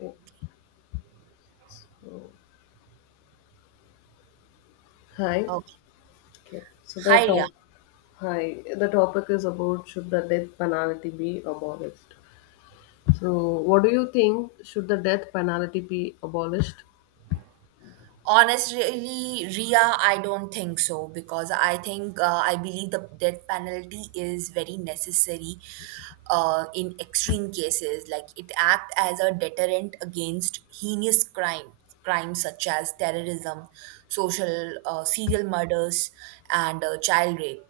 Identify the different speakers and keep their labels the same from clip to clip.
Speaker 1: Okay. Oh, hi.
Speaker 2: Okay.
Speaker 1: Okay. So the
Speaker 2: Hi, Ria.
Speaker 1: top hi the topic is about should the death penalty be abolished. So what do you think, should the death penalty be abolished?
Speaker 2: Honestly, Ria, I don't think so because I think I believe the death penalty is very necessary in extreme cases. Like it acts as a deterrent against heinous crimes such as terrorism, social serial murders, and child rape.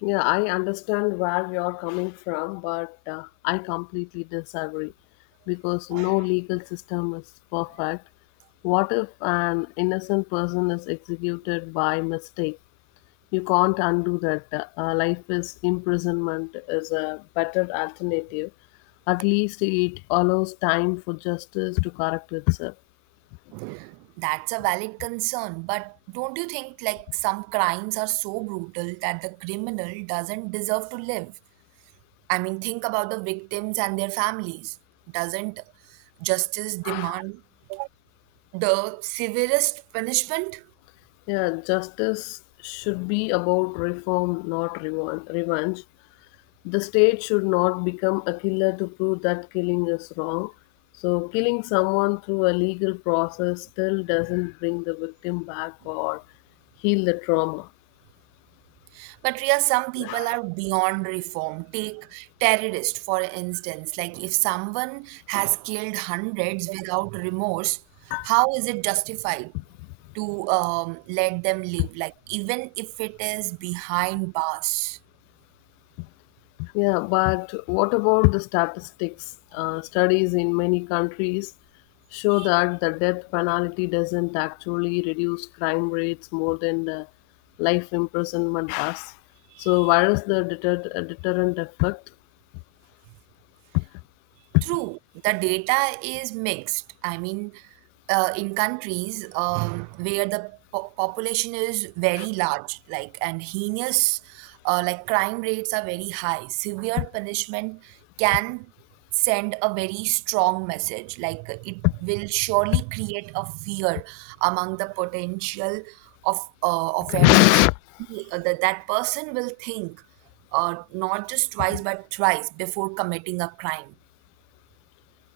Speaker 1: Yeah, I understand where you are coming from, but I completely disagree because no legal system is perfect. What if an innocent person is executed by mistake? You can't undo that. Life is imprisonment is a better alternative. At least it allows time for justice to correct itself.
Speaker 2: That's a valid concern, but don't you think like some crimes are so brutal that the criminal doesn't deserve to live? I mean, think about the victims and their families. Doesn't justice demand the severest punishment?
Speaker 1: Yeah, justice should be about reform, not revenge. The state should not become a killer to prove that killing is wrong. So, killing someone through a legal process still doesn't bring the victim back or heal the trauma.
Speaker 2: But Ria, some people are beyond reform. Take terrorist, for instance. Like if someone has killed hundreds without remorse, how is it justified to let them live? Like even if it is behind bars.
Speaker 1: Yeah, but what about the statistics? Studies in many countries show that the death penalty doesn't actually reduce crime rates more than the life imprisonment does. So, where is the deterrent effect?
Speaker 2: True, the data is mixed. I mean, in countries where the population is very large, like and heinous, like crime rates are very high. Severe punishment can send a very strong message. Like it will surely create a fear among the potential of offenders. That person will think not just twice but thrice before committing a crime.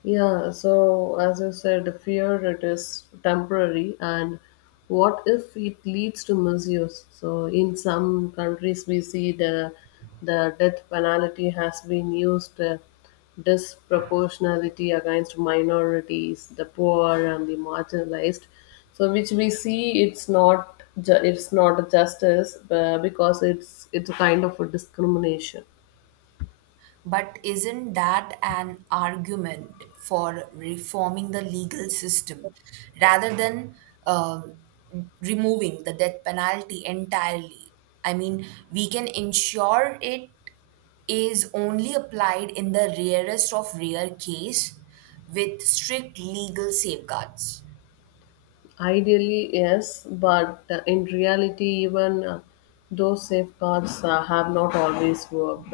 Speaker 1: Yeah, so as you said, fear it is temporary, and what if it leads to misuse? So in some countries, we see the death penalty has been used disproportionality against minorities, the poor, and the marginalized. So which we see it's not ju- it's not a justice because it's a kind of a discrimination.
Speaker 2: But isn't that an argument for reforming the legal system rather than um, removing the death penalty entirely? I mean, we can ensure it is only applied in the rarest of rare case with strict legal safeguards.
Speaker 1: Ideally, yes, but in reality, even those safeguards have not always worked.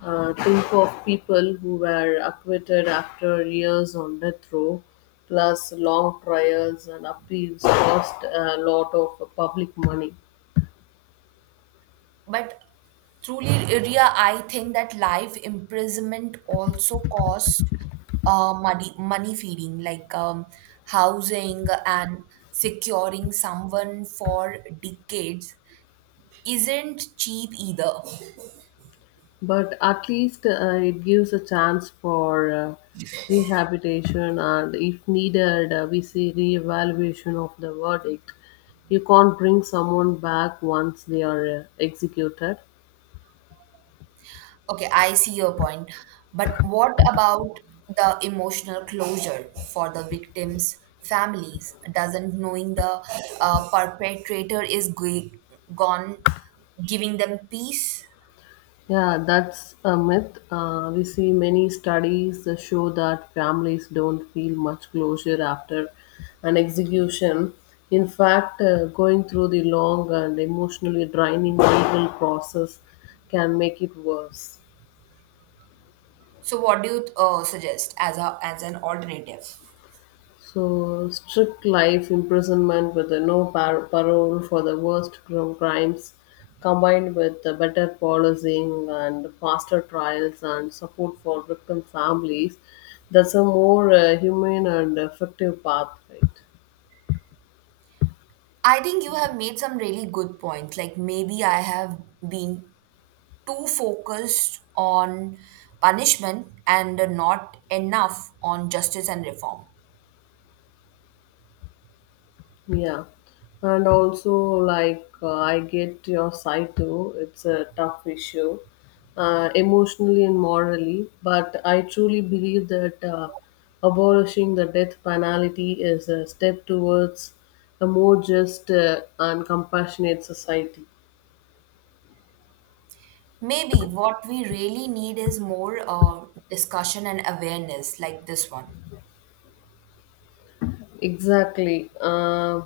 Speaker 1: Think of people who were acquitted after years on death row, plus long trials and appeals cost a lot of public money.
Speaker 2: But truly, Ria, I think that life imprisonment also cost money, money feeding, like housing and securing someone for decades isn't cheap either.
Speaker 1: But at least it gives a chance for rehabilitation, and if needed, we see reevaluation of the verdict. You can't bring someone back once they are executed.
Speaker 2: Okay, I see your point. But what about the emotional closure for the victims' families? Doesn't knowing the perpetrator is gone giving them peace?
Speaker 1: Yeah, that's a myth. We see many studies that show that families don't feel much closure after an execution. In fact, going through the long and emotionally draining legal process can make it worse.
Speaker 2: So, what do you suggest as a as an alternative?
Speaker 1: So strict life imprisonment with the no par- parole for the worst crimes, combined with the better policing and faster trials and support for victim families, that's a more humane and effective path, right?
Speaker 2: I think you have made some really good points. Like maybe I have been too focused on punishment and not enough on justice and reform.
Speaker 1: Yeah, and also like I get your side too. It's a tough issue, emotionally and morally. But I truly believe that abolishing the death penalty is a step towards a more just and compassionate society.
Speaker 2: Maybe what we really need is more discussion and awareness, like this one.
Speaker 1: Exactly.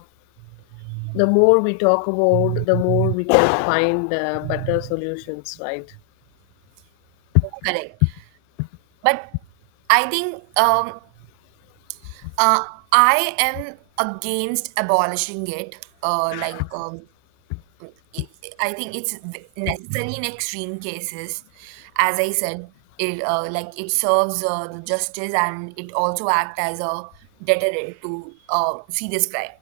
Speaker 1: The more we talk about, the more we can find better solutions. Right.
Speaker 2: Correct. But I think uh, I am against abolishing it. I think it's necessary in extreme cases. As I said, it like it serves the justice and it also act as a deterrent to serious crime.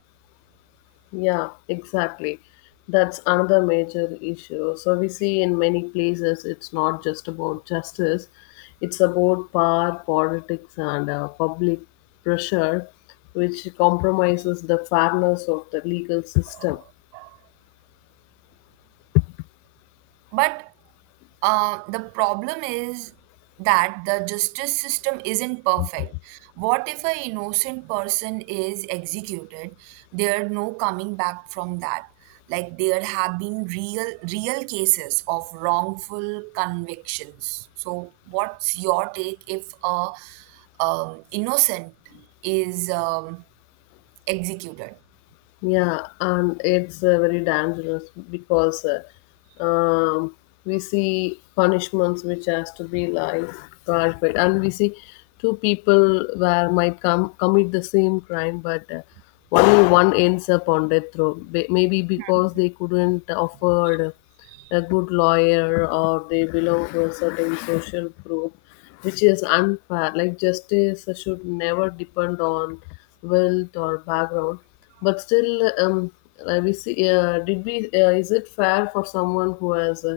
Speaker 1: Yeah, exactly. That's another major issue. So we see in many places it's not just about justice, it's about power, politics, and public pressure, which compromises the fairness of the legal system.
Speaker 2: But the problem is that the justice system isn't perfect. What if an innocent person is executed? There's no coming back from that. Like there have been real cases of wrongful convictions. So what's your take if a innocent is executed?
Speaker 1: Yeah, and it's very dangerous because we see punishments which has to be like clarified, and we see two people where might come commit the same crime, but only one ends up on death row. Maybe because they couldn't afford a good lawyer or they belong to a certain social group which is unfair. Like justice should never depend on wealth or background, but still we see did we is it fair for someone who has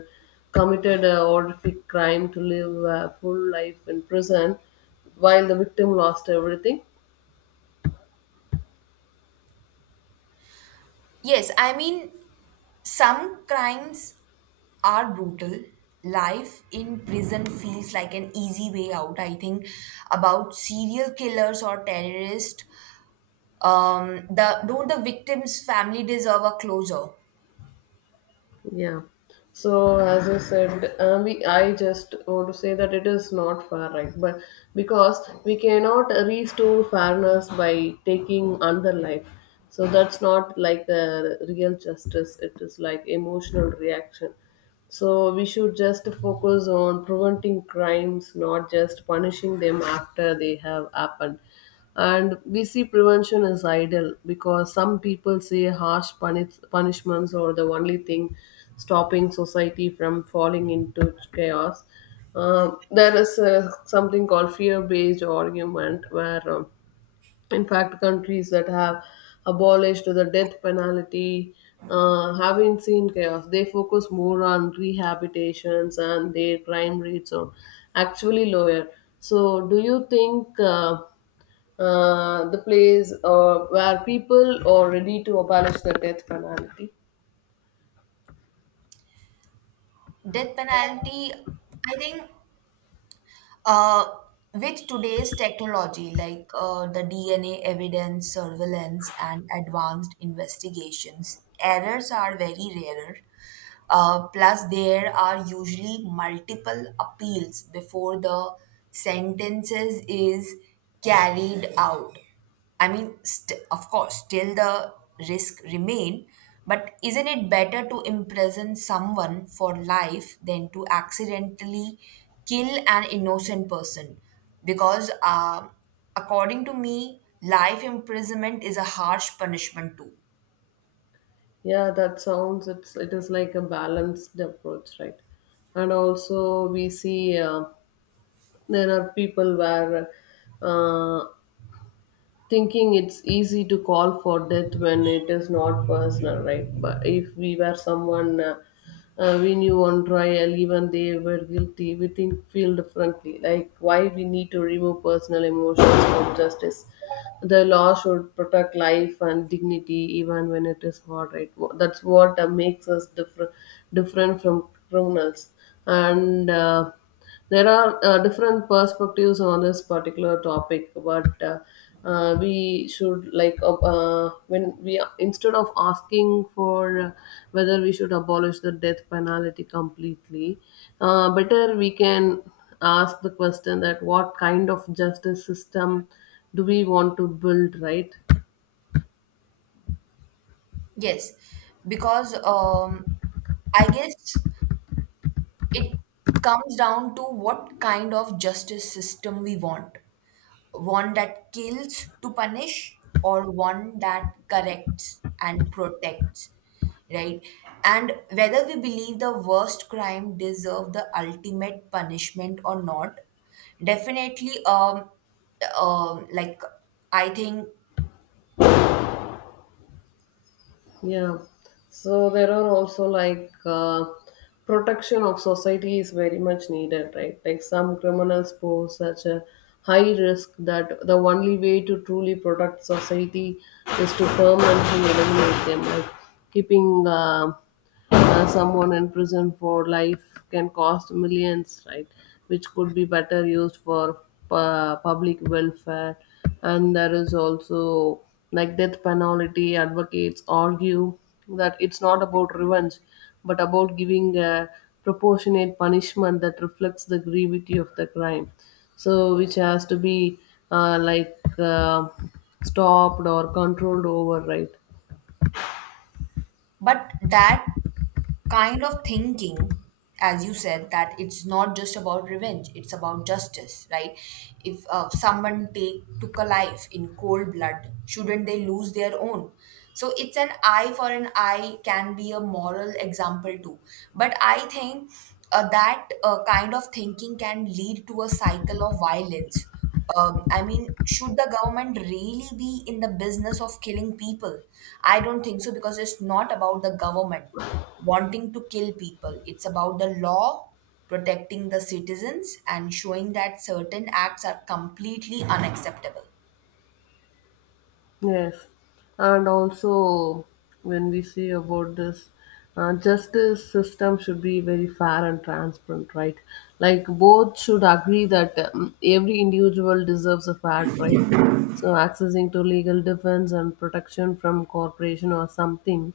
Speaker 1: committed a horrific crime to live a full life in prison while the victim lost everything?
Speaker 2: Yes, I mean, some crimes are brutal. Life in prison feels like an easy way out. I think about serial killers or terrorists. The Don't the victims' family deserve a closure?
Speaker 1: Yeah. So as I said, we I just want to say that it is not fair, right? But because we cannot restore fairness by taking another life, so that's not like a real justice. It is like emotional reaction. So we should just focus on preventing crimes, not just punishing them after they have happened. And we see prevention as idle because some people say harsh punishments are the only thing stopping society from falling into chaos. There is something called fear based argument where in fact, countries that have abolished the death penalty haven't seen chaos. They focus more on rehabilitations and their crime rates are actually lower. So, do you think the place where people are ready to abolish the death penalty?
Speaker 2: Death penalty. I think Uh, with today's technology, like the DNA evidence, surveillance, and advanced investigations, errors are very rarer. Plus, there are usually multiple appeals before the sentences is carried out. I mean, of course, still the risk remain, but isn't it better to imprison someone for life than to accidentally kill an innocent person? Because, according to me, life imprisonment is a harsh punishment too.
Speaker 1: Yeah, that sounds it's it is like a balanced approach, right? And also we see there are people where uh, thinking it's easy to call for death when it is not personal, right? But if we were someone we knew on trial, even they were guilty, we think feel differently. Like why we need to remove personal emotions from justice? The law should protect life and dignity even when it is hard, right? That's what makes us different different from criminals. And there are different perspectives on this particular topic, but we should like when we instead of asking for whether we should abolish the death penalty completely, better we can ask the question that what kind of justice system do we want to build, right?
Speaker 2: Yes, because I guess it comes down to what kind of justice system we want. One that kills to punish, or one that corrects and protects, right? And whether we believe the worst crime deserve the ultimate punishment or not, definitely, um, like I think,
Speaker 1: Yeah. So there are also like protection of society is very much needed, right? Like some criminals pose such a high risk that the only way to truly protect society is to permanently eliminate them, like keeping someone in prison for life can cost millions, right? Which could be better used for public welfare. And there is also like death penalty advocates argue that it's not about revenge, but about giving a proportionate punishment that reflects the gravity of the crime. So, which has to be uh, like uh, stopped or controlled over, right?
Speaker 2: but that kind of thinking, as you said, that it's not just about revenge, it's about justice, right? If someone take took a life in cold blood, shouldn't they lose their own? So it's an eye for an eye, can be a moral example too. But I think that kind of thinking can lead to a cycle of violence. I mean, should the government really be in the business of killing people? I don't think so because it's not about the government wanting to kill people. It's about the law protecting the citizens and showing that certain acts are completely unacceptable.
Speaker 1: Yes, and also when we see about this, justice system should be very fair and transparent, right? Like both should agree that every individual deserves a fair trial. So accessing to legal defense and protection from corporation or something,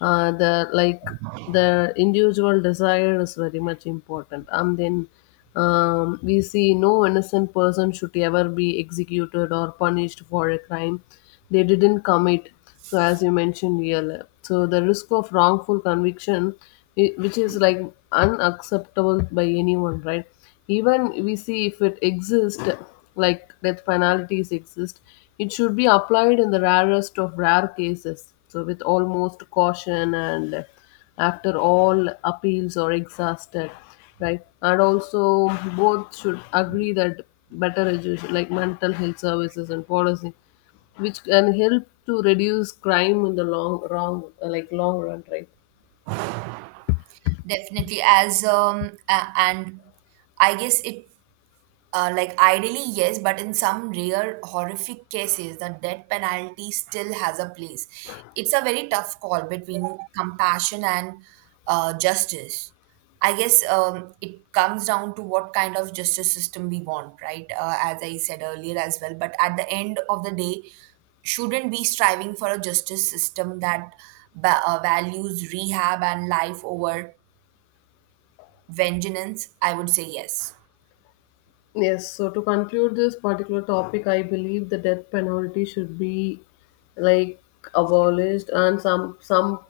Speaker 1: the like the individual desire is very much important. And then we see no innocent person should ever be executed or punished for a crime they didn't commit. So as you mentioned earlier, so the risk of wrongful conviction, which is like unacceptable by anyone, right? Even we see if it exists, like death penalties exist, it should be applied in the rarest of rare cases, so with almost caution and after all appeals are exhausted, right? And also both should agree that better education like mental health services and policy which can help to reduce crime in the long wrong like long run, right?
Speaker 2: Definitely, and I guess it. Like ideally, yes, but in some rare horrific cases, the death penalty still has a place. It's a very tough call between compassion and justice. I guess it comes down to what kind of justice system we want, right? As I said earlier as well. But at the end of the day, shouldn't be striving for a justice system that values rehab and life over vengeance. I would say yes.
Speaker 1: Yes, so to conclude this particular topic, I believe the death penalty should be like abolished and some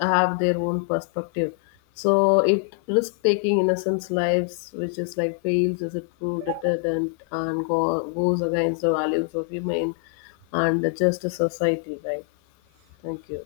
Speaker 1: have their own perspective. So it risk taking innocents' lives, which is like fails as a true deterrent and goes against the values of human and the justice society, right? Thank you.